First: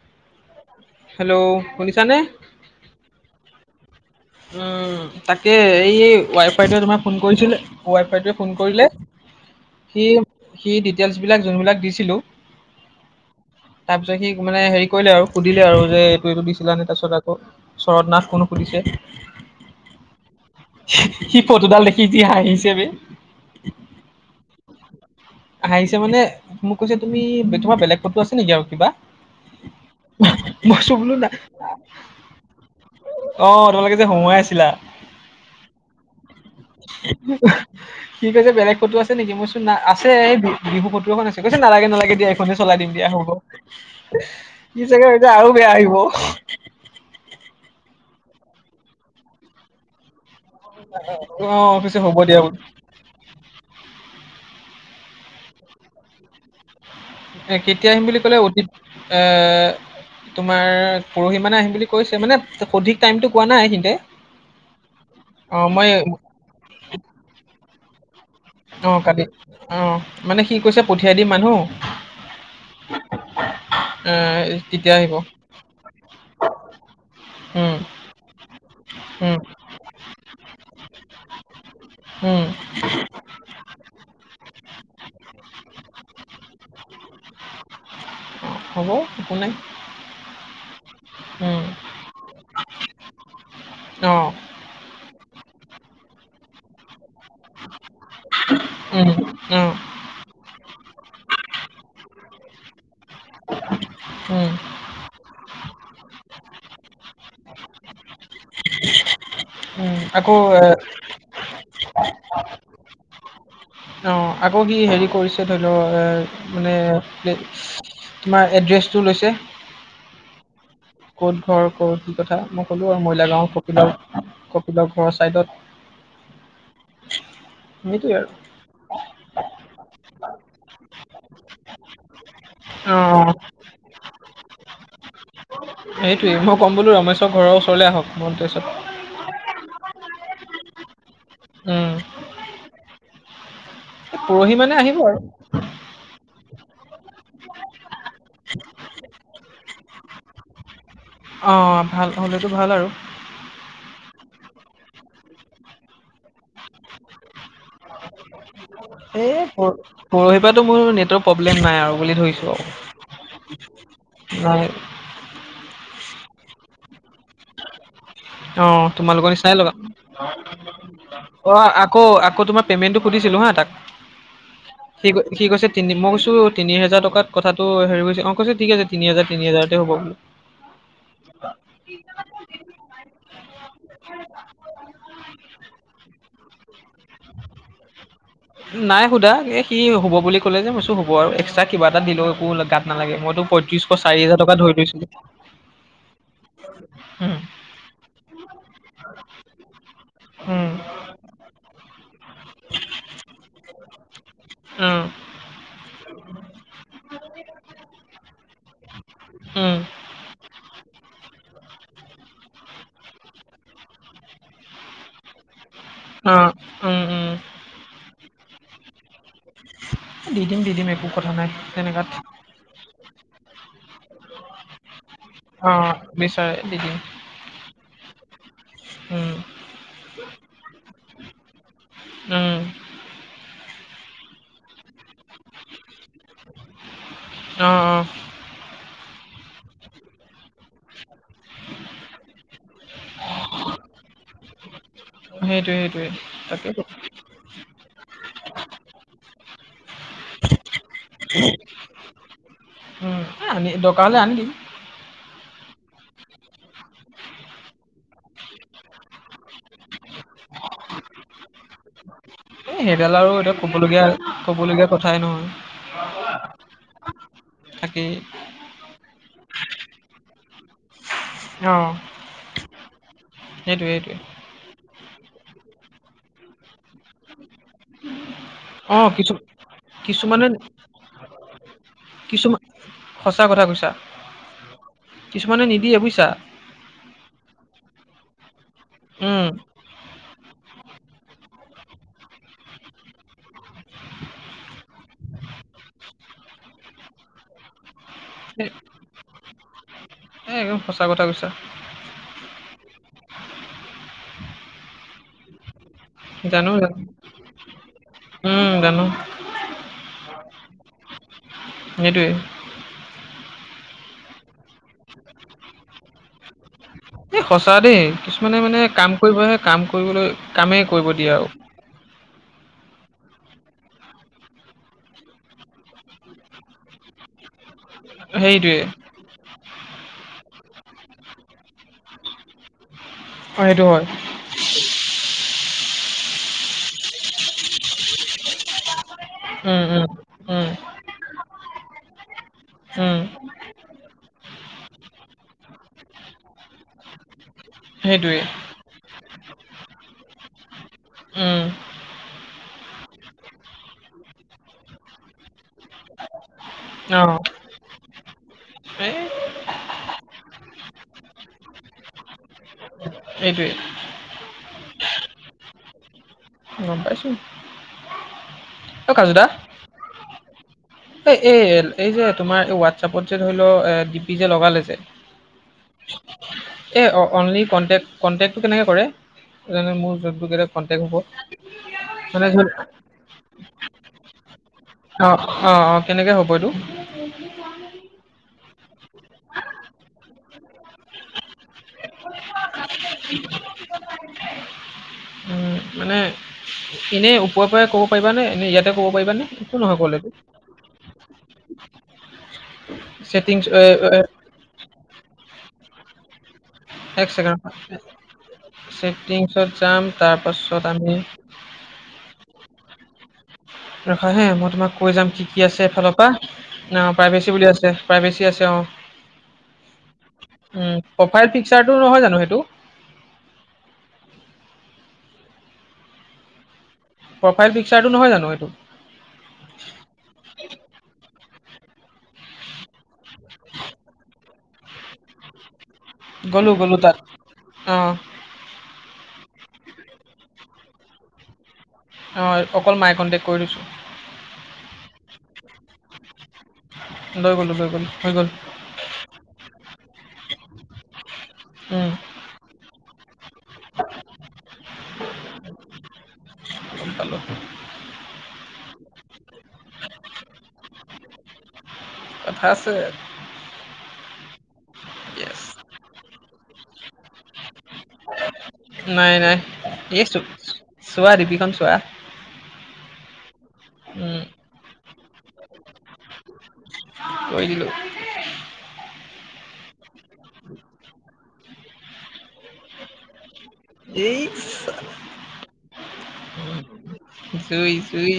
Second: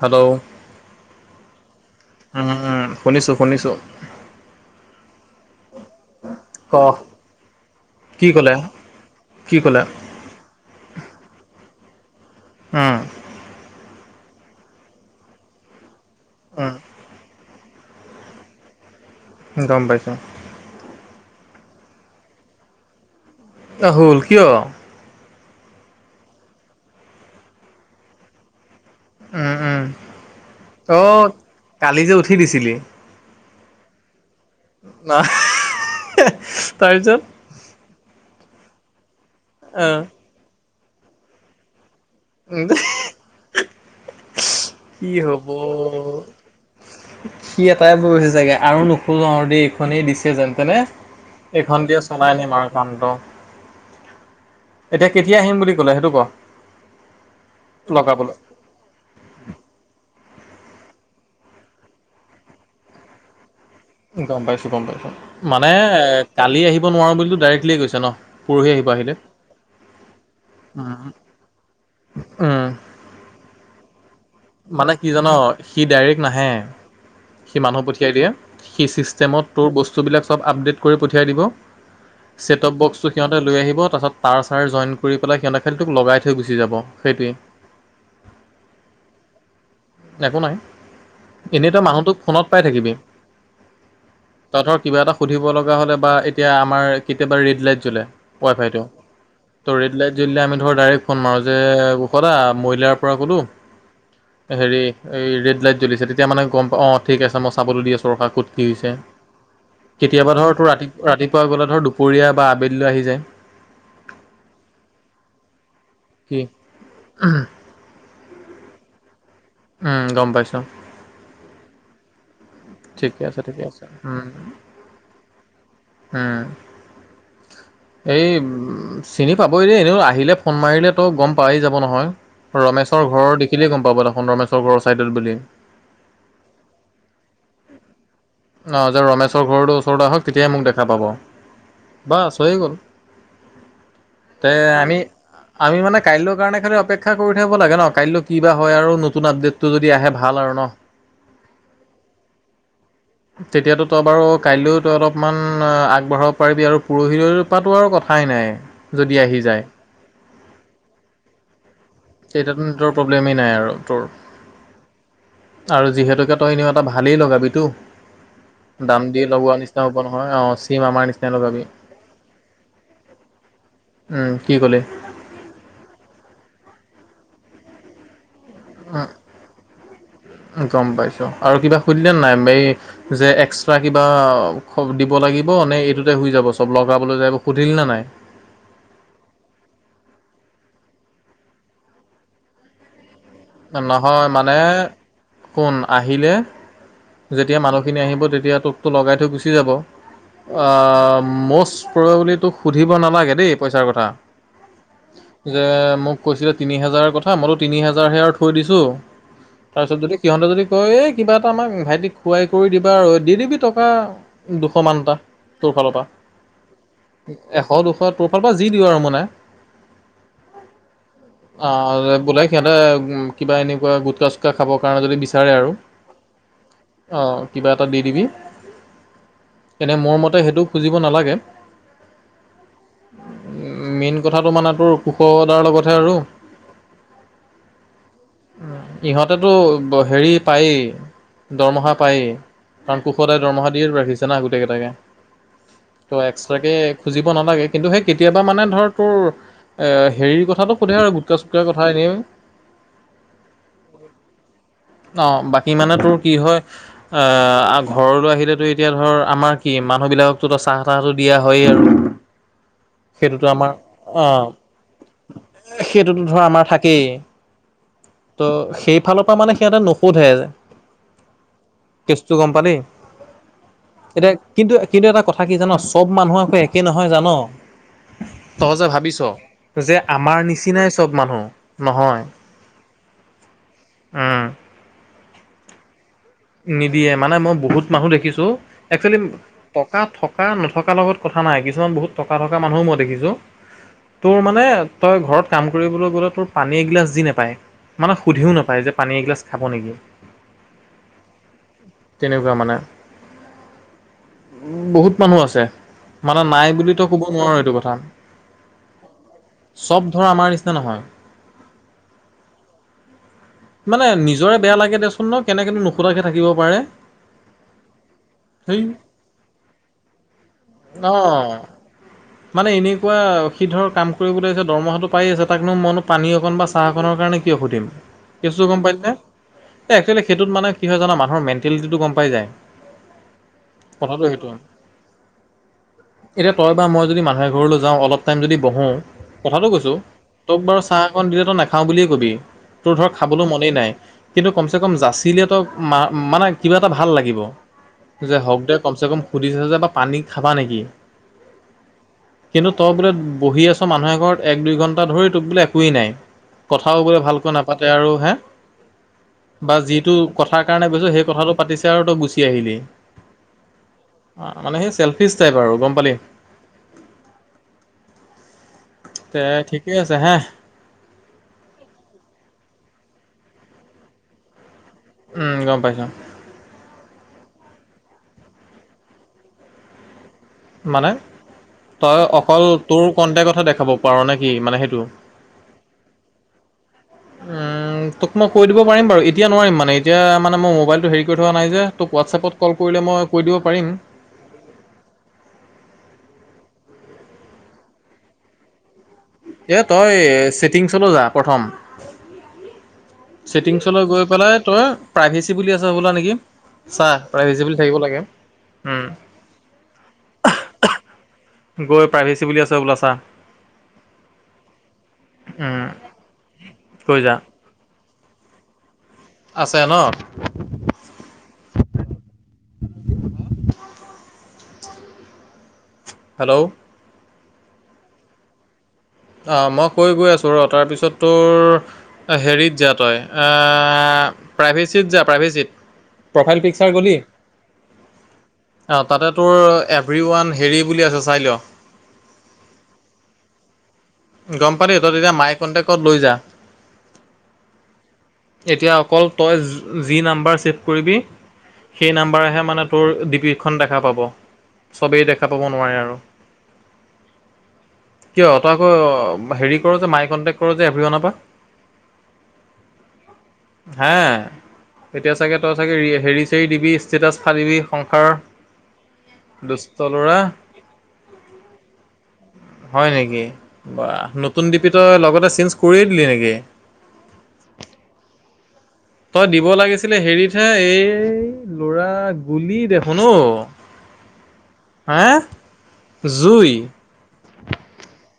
Hello, hello শুনিছানে? উম উম উম উম শুনিছোঁ শুনিছোঁ। উম উ উ উ তাকে এইয়ে ক ৱাই-ফাইটোৱে তোমাৰ ফোন কৰিছিলে, কি ৱাই-ফাইটোৱে ক'লে ফোন কৰিলে কি ক'লা? সি সি ডিটেইলছ বিলাক যোনবিলাক দিছিলোঁ। উম উ উ তাৰপিছত সি মানে হেৰি কৰিলে আৰু সুধিলে আৰু যে এইটো এইটো দিছিলা নে উম তাৰপিছত আক কৌ চৰদ নাথ কোন সুধিছে। গম পাইছোঁ। সি সি ফটো দাল দেখি যি হাঁহিচে বে। ৰাহুল কিয়? হাঁহিচে মানে মোক কৈছে তুমি তোমাৰ বেলেগ ফটো আছে নেকি আৰু কিবা। উম উম উহা মই অহঃ কৈছোঁ অ বোলো নাই। কালি যে উঠি দিছিলি টিউ টিউ অ তোমালোকে যে হঁহোৱাই আছিলা। না আহ বা ইস্ সি আহ সি কৈছে বেলেগ ফটো আছে নেকি? মই কৈছোঁ না আহ আছে এইটো। বিহু ফটো এখন আছে কৈছে নালাগে নালাগে দিয়া এইখনে চলাই দিম দিয়া হ'ব ইস সি সি চাগে কি ভাবিছে হ'ব আৰু বেয়া আহিব উস্ আ হা হা সি এটাই ভাবিছে চাগে আৰু নোখোজো আৰু দেই এইখনেই দিছে যেন তেনে, এইখন অ', পিছে দিয়ে হ'ব চলাই দিয়া নিম বোলো। আৰু কামটো। এতিয়া কেতিয়া আহিম বুলি ক'লে সেইটো ক? এ কেতিয়া আহিম বুলি লগাবলৈ ক'লে অতীত এ এ এ এ তোমাৰ পৰহি মানে আহিম বুলি কৈছে মানে সঠিক টাইমটো কোৱা নাই সিহঁতে গম পাইছোঁ গম পাইছোঁ। অ', মানে মই কালি আহিব নোৱাৰোঁ বুলিটো ডাইৰেক্টলি কৈছে ন। পৰহি আহিব অহ আহিলে কালি, অহ, মানে সি কৈছে উম পঠিয়াই দিম মানুহ। টুং টাং উম। টাং উম আ আ ই ই মানে কি জান সি ডাইৰেক্ট নাহে। সি উম, মানুহ পঠিয়াই দিয়ে। সি উম, চিষ্টেমত তোৰ বস্তুবিলাক চব আপডেট কৰি পঠিয়াই দিব উম, ছেটপ-বক্সটো সিহঁত তাই লৈ আহিব তাৰ পাছত তাৰ-চাৰ জয়েন কৰি পেলাই সিহঁতে খেলটোক লগাই থৈ গুচি যাব সেইটোৱে। হ'ব, একো নাই। একো নাই, উম, এনেই তই মানুহটোক ফোনত পাই থাকিবি। অঁ। তই ধৰ কিবা এটা সুধিব লগা হ'লে বা এতিয়া আমাৰ কেতিয়াবা ৰেড লাইট জলে ৱাই-ফাইটো। উম, অ', ত ৰেড লাইট জলিলে আমি ধৰ ডাইৰেক্ট ফোন মাৰোঁ যে কুষ দা মইলাৰ পৰা ক'লোঁ। চক চক উ আ উম। হেৰি এই ৰেড লাইট জ্বলিছে তেতিয়া মানে গম পা অঁ ঠিক আছে মই চাবলৈ দি আছোঁ ৰখা ক'ত কি হৈছে? উম, আকৌ কেতিয়াবা ধৰ এ তোৰ ৰাতি ৰাতিপুৱা ক'লে ধৰ দুপৰীয়া বা আবেলি লৈ আহি যায়। অ অ অ আকৌ সি হেৰি কৰিছে ধৰি ল এ কি মানে সি ই ই ই তোমাৰ এড্ৰেছটো লৈছে। উম উ উ গম পাইছোঁ। ক'ত ঘৰ? ক'ত, কি কথা? মই ক'লো আৰু ঠিকে মইলা আছে গাঁওৰ ঠিকে আছে উম কপিলৰ-কপিলৰ ঘৰৰ চাইদত। উম উ উ। সেইটোৱে এই আৰু উম উম উম চিনি পাবই দেই এনেইও আহিলে ফোন মাৰিলে তো গম পাই যাব নহয়। ৰমেশৰ অ', ঘৰৰ দেখিলেই গম পাব দেখোন ৰমেশৰ ঘৰৰ চাইডত বুলি। সেইটোৱে মই কম বোলো ৰমেশৰ ঘৰৰ ওচৰলে আহক, মই অ যে ৰমেশৰ ঘৰটো ওচৰলে আহক তেতিয়াই মোক দেখা পাব। উম' বাচ হৈ গ'ল, এই তে পৰহি মানে আমি আহিব আৰু আমি মানে কাইলৈৰ কাৰণে খালি অপেক্ষা কৰি থাকিব লাগে ন, কাইলৈ কি বা হয় আৰু নতুন আপডেটটো যদি আহে ভাল আৰু ন। অ, ভাল, হ'লেতো ভাল আৰু। তেতিয়াতো তই বাৰু, কাইলেও তই অলপমান আগবঢ়াব পাৰিবি আৰু, পৰহিলৈ পাতো আৰু কথ- এই পৰ, পৰহি পৰাটো মোৰ নেটৱৰ্ক প্ৰব্লেম নাই আৰু বুলি ধৰিছো। ইন্টাৰনেটৰ প্ৰব্লেমেই নাই আৰু তোৰ। নাই। আৰু যিহেতুকে, তই এনেও এটা ভালেই লগাবি তো। অ, তোমালোকৰ নিচিনাই লগাম। নহয় চিম আমাৰ নিচিনাই অ, লগাবি আকৌ- আকৌ তোমাৰ পেমেণ্টতো সুধিছিলোঁ হা তাক। উম', কি ক'লে? সি-সি কৈছে তিনি, মই কৈছো, তিনি হেজাৰ টকাত কথাটো হেৰি হৈছে, অ কৈছে ঠিক আছে, তিনি হাজাৰ, তিনি হাজাৰতে হ'ব বুলি। গম পাইছো। আৰু কিবা সুধিলে নাই এই যে এক্সট্ৰা কিবা দিব লাগিব? নে এইটোতে শুই যাব চব। চব লগাবলৈ যায়, এইবোৰ সুধিলি নে নাই? নাই শুধা। সি হ'ব বুলি ক'লে যে মইছো হ'ব আৰু, এক্সট্ৰা কিবা এটা দিলেও, একো গাত নালাগে। মইতো- পঁয়ত্ৰিশ চাৰি নহয় হাজাৰ টকা মানে, ধৰি লৈছিলো কোন আহিলে? উম যেতিয়া মানুহখিনি আহিব, তেতিয়া তোকটো লগাই থৈ গুচি যাব। আ, উম ম'ষ্ট প্ৰয়ৰ বুলি তোক, সুধিব নালাগে দেই পইচাৰ কথা। উম যে মোক কৈছিলে, তিনি হাজাৰৰ কথা, মইতো তিনি হাজাৰ হে আৰু। দিছো। উম তাৰ পিছত যদি সিহঁতে যদি কয়, এই কিবা এটা আমাক ভাইটিক, খুৱাই কৰি দিবা আৰু, দি দিবি টকা দুশ মান এটা। তোৰফালৰ পৰা। অঁ এশ, দুশ তোৰ ফালৰ পৰা যি দিয় আৰু মানে। এই দি দিম, দি দিম একো কথা নাই, তেনেকুৱাত। আহ বোলে সিহঁতে কিবা এনেকুৱা, গুটকা-চুটকা খাবৰ কাৰণে যদি বিচ- বিচাৰে অ আৰু, বিচাৰে দি দিম অ, কিবা এটা দি দিবি। উম' এনে মোৰ মতে, সেইটো খুজিব নালাগে। উম' উম' মেইন কথাটো মানে তোৰ, কুশ দাৰ লগতহে আৰু। অঁ-অঁ ইহঁতেতো হেৰি পায়েই- দৰমহা পায়েই, কাৰণ কুশদাই দৰমহা দি ৰাখিছে না গোটেই কেইটাকে। সেইটোৱে সেইটোৱে তো তাকে এক্সট্ৰাকে খুজিব নালাগে, কিন্তু সেই কেতিয়াবা মানে ধৰ তোৰ হেৰিৰ কথাটো সোধে আৰু গুটকা-চুটকা কথা এনেই। উম, এ আনি, দৰকাৰ হ'লে আনি দিম। অ' বাকী মানে তোৰ কি হয়। অ' ঘৰলৈ আহিলেতো এতিয়া ধৰ আমাৰ। কি মানুহ বিলাক তু চাহ তাহটো দিয়া হয়য়ে আৰু। এই সেইডাল আৰু সেইটোতো এতিয়া আমাৰ ক'বলগীয়া অ', ক'বলগীয়া কথা। সেইটোতো ধৰ আমাৰ থাকেই। থাকে। ত' সেই ফালৰ পৰা মানে, সিহঁতে নোসোধে যে অ কেচটো গম পালি, সেইটোৱে সেইটোৱে এতিয়া কিন্তু-কিন্তু এটা কথা কি জান, চব মানুহ আকৌ একে নহয় জান? তহ যে অ ভাবিছ, কিছু যে আমাৰ কিছুমানে নিচিনাই চব মানুহ নহয়? কিছুমান সঁচা কথা কৈছা, উম, কিছুমানে নিদিয়ে বুজিছা। নিদিয়ে মানে মই বহুত মানুহ দেখিছো, একচুৱেলি উম টকা থকা নথকাৰ লগত কথা নাই, কিছুমান বহুত টকা থকা মানুহও মই দেখিছো। তোৰ মানে তই ঘৰত কাম কৰিবলৈ গ'লে তোৰ পানী এগিলাচ দি নাপায়। মানে সুধিও এ নাপায় যে পানী এগিলাছ খাব নেকি? এ একদম সঁচা কথা কৈছা। তেনেকুৱা মানে? উম বহুত মানুহ আছে, মানে নাই জানো জানো বুলিতো কব নোৱাৰো এইটো কথা। উম জানো চব ধৰা আমাৰ নিচিনা নহয়। সেইটোৱে মানে নিজৰে বেয়া লাগে দিয়াচোন ন কেনেকনো নুসোধাকে থাকিব পাৰে। এই সঁচা দেই, কিছুমানে মানে সেই কাম কৰিবহে কাম কৰিবলৈ কামেই অ কৰিব দিয়ে আৰু। মানে এনেকুৱা সিধৰ কাম কৰিবলৈছে দৰমহাটো পাই আছে তাকনো মনো পানী অকন বাছ চাহকণনৰ কাৰণে কিয় সুধিম, কেছটো সেইটোৱে গম পাইনে, এই একচুৱেলি সেইটোত মানে কি হয় জানা, মানুহৰ মেণ্টেলিটিটো গম পাই যায়, অ সেইটো হয় কথাটো সেইটো হয়। এতিয়া তই বা মই যদি মানুহে ঘৰলৈ যাওঁ অলপ টাইম যদি বহোঁ, কথাটো উম কৈছোঁ উম তোক উম বাৰু চাহ অকণ দিলেতো নাখাওঁ বুলিয়েই কবি, তোৰ ধৰক উম খাবলৈও মনেই নাই কিন্তু কমচে কম জাচিলেতো। মানে-মানে কিবা এটা ভাল লাগিব যে সেইটোৱে হওক দে কমচে কম সুধিছ যে বা পানী খাবা নেকি? উম। কিন্তু তই বোলে বহি আছ মানুহে ঘৰত, এক- দুই ঘণ্টা ধৰি তোক বোলে একোৱেই নাই। কথাও বলে অ ভালকৈ নাপাতে আৰু হে এই বা যিটো কথাৰ কাৰণে গৈছো সেই কথাটো পাতিছে আৰু তই গুচি আহিলি। সেইটোৱেই। অ মানে সেই চেলফিচ টাইপ আৰু গম পালি? গম পাইছো। অ কাজু দে দা ঠিকেই আছে হে। এই এই এই যে তোমাৰ এই হোৱাটছআপত যে ধৰি লও এ ডিপি যে লগালে যে উম গম পাইছো। এ অ অনলী কণ্টেন্ত কণ্টেন্তটো কেনেকে কৰে। [unintelligible] কনটেক্ট হ'ব। মানে তই মানে ধ অকল তোৰ কণ্টেকতহে দেখাব পাৰ নে কি মানে সেইটো? অহ অ অ, কেনেকে হ'ব এইটো? উম, তোক মই কৈ দিব পাৰিম বাৰু এতিয়া নোৱাৰিম মানে এতিয়া মানে মই মোবাইলটো হেৰি কৰি থোৱা নাই যে? তোক হোৱাটছএপত কল কৰিলে মই কৈ দিব পাৰিম। উম, মানে এনে ওপৰৰ পৰাই ক'ব পাৰিবানে এনে ইয়াত তে ক'ব পাৰিবা নে? একটো এ নহয় তই কলেতো। ছেটিংছলৈ যা প্ৰথম। ছেটিংছ ছেটিংছলৈ গৈ পেলাই তই, প্ৰাইভেচি বুলি আছে ব'লা নেকি? চা এক প্ৰাইভেচি ছেকেণ্ড বুলি থাকিব ৰবা! লাগে। উম, চেটিংছত যাম তাৰপাছত আমি গৈ প্ৰাইভেচি বুলি আছে হবলা চা? ৰখা হে মই তোমাক কৈ যাম কি কি উম, আছে এফালৰ পৰা? না গৈ যা। প্ৰাইভেচি বুলি আছে। প্ৰাইভেচি আছে অঁ। আছে ন? উম, প্ৰফাইল পিকচাৰটো নহয় জানো সেইটো? হেল্ল'! প্ৰফাইল পিকচাৰটো নহয় জানো এইটো? অ', মই কৈ গৈ আছোঁ ৰ তাৰপিছত তোৰ হেৰিত যা তই প্ৰাইভেচিট যা প্ৰাইভেচিট। প্ৰফাইল গ'লোঁ পিকচাৰ গ'লোঁ গলি? তাত অঁ অ', তাতে তোৰ এভৰি ওৱান হেৰি বুলি আছে চাই ল। অ', অকল মাই কণ্টেক্ট কৰি ঠয়ছো। গম পালি তই তেতিয়া মাই কণ্টেক্টত লৈ যা। লৈ গ'লো লৈ গ'লো হৈ গ'ল। এতিয়া অকল তই যি নাম্বাৰ ছেভ কৰিবি উম, সেই নাম্বাৰহে মানে তোৰ ডিপিকখন দেখা পাব চবেই দেখা পাব নোৱাৰে আৰু। গম পালো। কিয় তই আকৌ হেৰি কৰ যে মাই কণ্টেক্ট কৰ যে এভৰিৱানৰ পৰা। কথা আছে। হা এতিয়া চাগে য়েছ তই চাগে হেৰি চেৰি দিবি ষ্টেটাছ ফালিবি সংসাৰ নাই-নাই দুষ্ট এই ল'ৰা চোৱা দিপিখন চোৱা। হয় নেকি বা উম, নতুন ডিপি তই লগতে চেঞ্জ কৰিয়েই দিলি নেকি? কৰি দিলো। তই দিব লাগিছিলে হেৰিতহে এই ল'ৰা গুলি দেখোন ও। এই [unintelligible] হাঁ জুই। জুই-জুই।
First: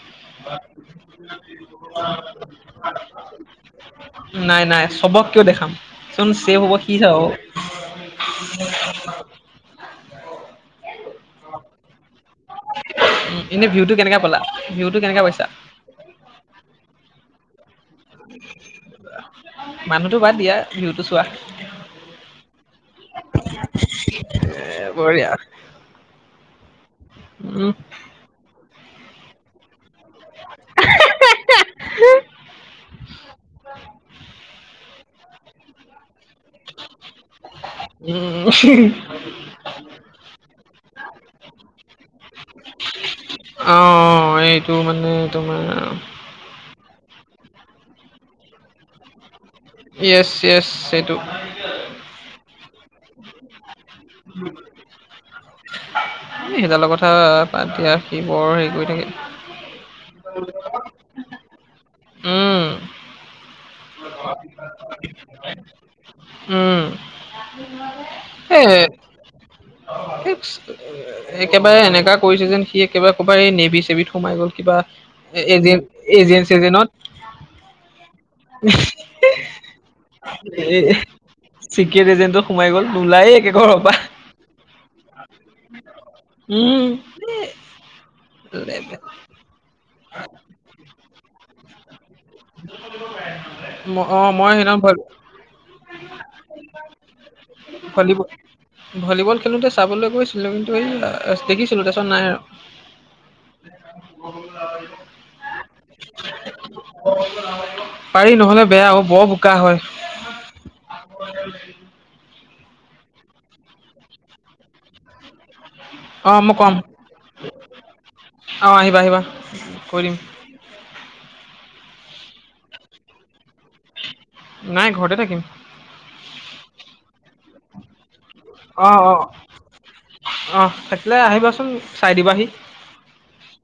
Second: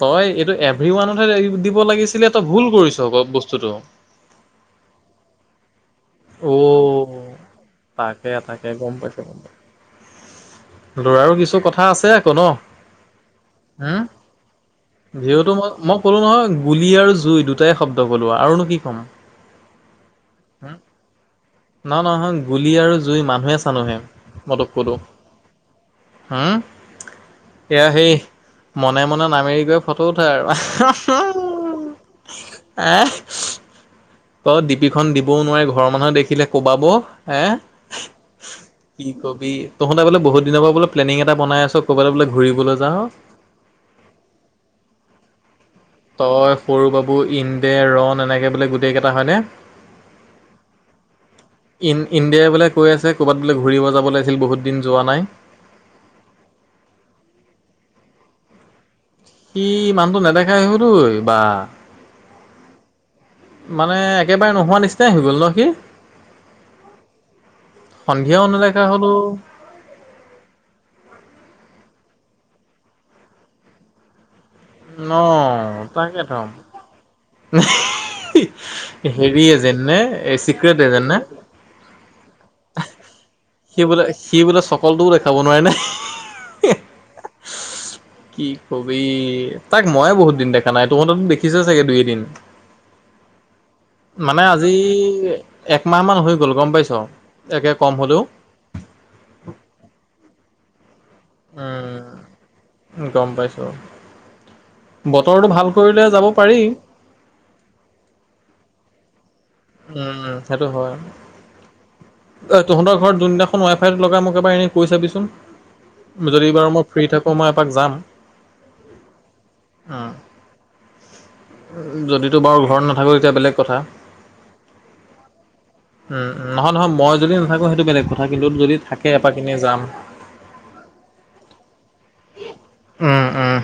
তই এইটো এভৰিৱানত হে দিব লাগিছিলে তই ভুল কৰিছ আক বস্তুতটো। নাই নাই চবক কিয় দেখাম যোন অ চেভ হ'ব সি চাব। তাকে তাকে গম পাইছো। লৰাৰো কিছু কথা আছে আকৌ ন। এনেই ভিউটো হম কেনেকা পালা, ভিউটো কেনেকা পাইছা? ভিঅ'টো মই মই ক'লো নহয় গুলি আৰু জুই দুটাই শব্দ। ক'লো আৰুনো কি ক'ম। মানুহতটো বাদ দিয়া ভিউটো চোৱা। নহ নহয় গুলি আৰু জুই মানুহে চানুহে মই তোক এ, কলো। বঢ়িয়া হা, উম, এয়া [unintelligible] মনে মনে নামেৰি গৈ ফটো উঠাই আৰু [unintelligible] ডিপিখন দিবও নোৱাৰি ঘৰৰ মানুহে দেখিলে কুবাব এ। উম [unintelligible] কি কবি তহঁতে বোলে বহুত দিনৰ পৰা বোলে প্লেনিং এটা বনাই আছ ক'বালই বোলে ঘুৰিবলে যাওঁ। অ', অ' এইটো মানে তোমাৰ তই, সৰু, বাবু, ইন্দে, ৰন, এনেকে বোলে গোটেই কেইটা হয়নে? য়েছ-য়েছ সেইটো ইন ইণ্ডিয়াই বোলে কৈ আছে ক'ৰবাত বোলে ঘূৰিব যাব ওলাইছিল বহুত দিন যোৱা নাই। এ, সেইডালৰ কথা বাদ দিয়া সি বৰ হেৰি কৰি থাকে। সি মানুহটো নেদেখাই হল [unintelligible] বা। উম, মানে একেবাৰে নোহোৱা নিচিনাই হৈ গ'ল ন সি। উম, সন্ধিয়াও এই নেদেখা হলো। [unintelligible] একেবাৰে এনেকা কৰিছে যেন সি একেবাৰে কবাৰ এই নেভি চেভিত সোমাই গ'ল। কিবা অ', তাকেতো। [unintelligible] হেৰি এ যেন নে এ চিক্ৰেট এজেণ্ট নে। চিক্ৰেট এজেণ্টত সোমাই গল নোলাই একে সি ঘৰৰ পা। বোলে সি বোলে চকলটোও দেখাব নোৱাৰে নে? উম। [unintelligible] কি কবি, তাক মই য়ে বহুত দিন দেখা নাই, তহঁতেতো দেখিছয়ে চাগে দুই এদিন। উম', ম- অ', মানে মই সেইদিনা আজি ভল একমাহমান হৈ গ'ল গম পাইছোঁ একে কম হ'লেও', ভলীবল ভলীবল খেলোঁতে চাবলৈ গৈছিলোঁ কিন্তু এই অহ', দেখিছিলোঁ উম, তাৰপিছত নাই আৰু', গম পাইছোঁ বাৰু বতৰটো ভাল কৰিলে যাব পাৰি', পাৰি, নহ'লে বেয়া ওই বৰ বোকা হয়', উম', সেইটো হয়', ওই তহঁতৰ ঘৰত যোনদিনাখন ৱাইফাইতো লগাই, মোক এবাৰ এনেই কৈ চাবিচোন', অ' যদি বাৰু ক'ম মই ফ্ৰী থাকো, মই এপাক যাম। অ' আহিবা আহিবা কৈ উম', দিম। যদি তই বাৰু ঘৰত নাথাকোঁ তেতিয়া বেলেগ কথা। নাই ঘৰতে থাকিম', উম', -উম', নহয়- নহয়, মই যদি নাথাকোঁ সেইটো বেলেগ কথা, কিন্তু যদি থাকে এপাক এনে যাম', অহ', থাকিলে আহিবাচোন চাই দিবাহি', উম', - উম',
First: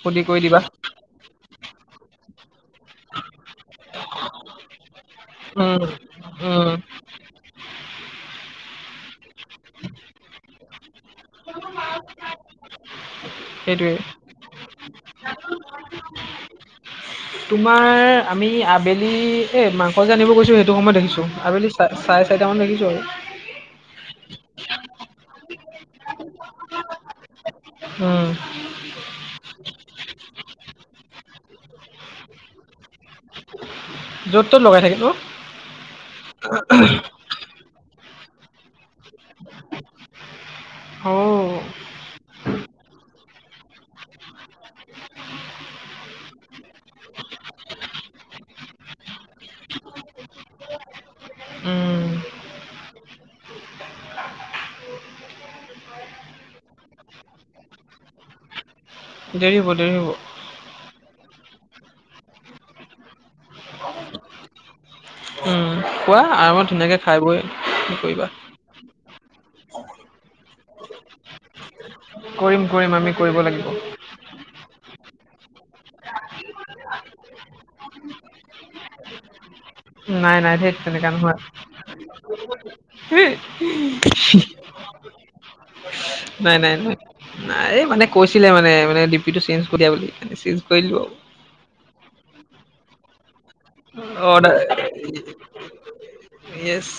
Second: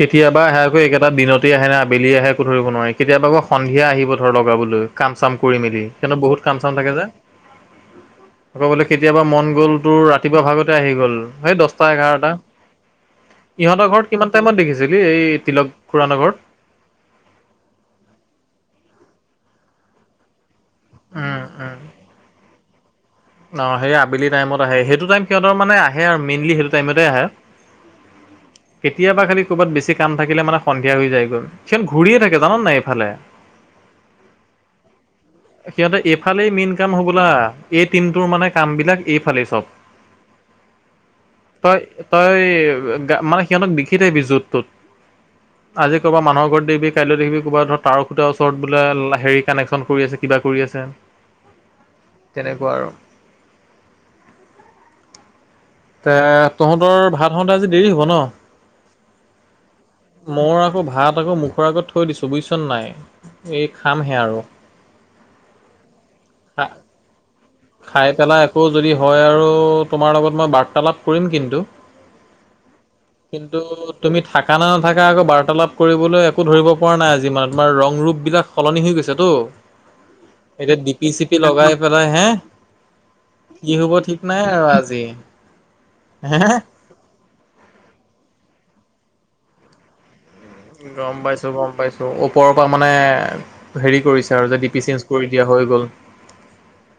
সুধি কৰি আহে দিবা আকৌ এইকেটা দিনত', ৰাতি আহে নে আবেলিয়ে আহে একো ধৰিব নোৱাৰি, কেতিয়াবা আকৌ সন্ধিয়া আহিব ধৰ লগাবলৈ, কাম চাম কৰি উম মেলি', সিহঁতৰ বহুত কাম উম চাম থাকে যে, আকৌ বোলে কেতিয়াবা মন গ'ল তোৰ ৰাতিপুৱা ভাগত', আহি গ'ল সেই দটা এঘাৰটা, ইহঁতৰ সেইটোৱে ঘৰত কিমান', কিমান টাইমত দেখিছিলি এই তিলক খুৰাহঁতৰ ঘৰত? তোমাৰ, আমি আবেলি এই মাংস যে আনিব গৈছোঁ সেইটো', সেইটো সময়ত দেখিছোঁ, উম, আবেলি উম। চা, চাৰে চাৰিটামান দেখিছোঁ আৰু', অ', সেই আবেলি টাইমত আহে, সেইটো টাইম সিহঁতৰ মানে আহে আৰু মেইনলি সেইটো টাইমতে আহে', উম', কেতিয়াবা খালি ক'ৰবাত বেছি কাম থাকিলে মানে সন্ধিয়া হৈ যায়গৈ', সিহঁত ঘূৰিয়ে থাকে জাননে এইফালে', য'ত ত'ত লগাই থাকে ন? সিহঁতে এইফালেই মেইন কাম হ'বলা, এই টিমটোৰ মানে', কাম বিলাক এইফালে চব', অ তই- তই মানে সিহঁতক দেখি থাকিবি য'ত ত'ত', আজি ক'ৰবাত মানুহৰ ঘৰত দেখিবি, কাইলৈ দেখিবি ক'ৰবাত, ধৰ তাৰৰ খূটা ওচৰত বোলে হেৰি কানেকশন কৰি আছে কিবা কৰি আছে', উম', তেনেকুৱা আৰু', এ, তহঁতৰ ভাত হওঁতে আজি দেৰি হ'ব ন? দেৰি হ'ব, দেৰি হ'ব', মোৰ আকৌ ভাত আকৌ মুখৰ আগত থৈ দিছোঁ বুইছ নাই, এই খামহে আৰু', উম', খোৱা আৰামত ধুনীয়াকৈ খাই বৈ', কি খাই কৰিবা? পেলাই আকৌ যদি হয় আৰু তোমাৰ লগত মই বাৰ্তালাপ কৰিম কিন্তু', কৰিম- কৰিম আমি কৰিব কিন্তু লাগিব', তুমি থাকা নে নাথাকা আকৌ বাৰ্তালাপ কৰিবলৈ একো ধৰিব পৰা নাই আজি, মানে তোমাৰ ৰং ৰূপ বিলাক', সলনি হৈ গৈছেতো, নাই নাই ধেত এতিয়া তেনেকা ডিপি-চিপি নহয় লগাই পেলাই হে', কি হ'ব ঠিক নাই আৰু আজি? হে নাই -নাই -নাই', নাই, এই মানে কৈছিলে মানে ডিপিতো চেঞ্জ কৰি দিয়া বুলি সেইকাৰণে চেঞ্জ', কৰি দিলোঁ আৰু। গম পাইছোঁ, গম পাইছোঁ, ওপৰৰ পৰা মানে', হেৰি কৰিছা আৰু যে ডি পি চেঞ্জ কৰি দিয়া হৈ গ'ল', ইয়েছ',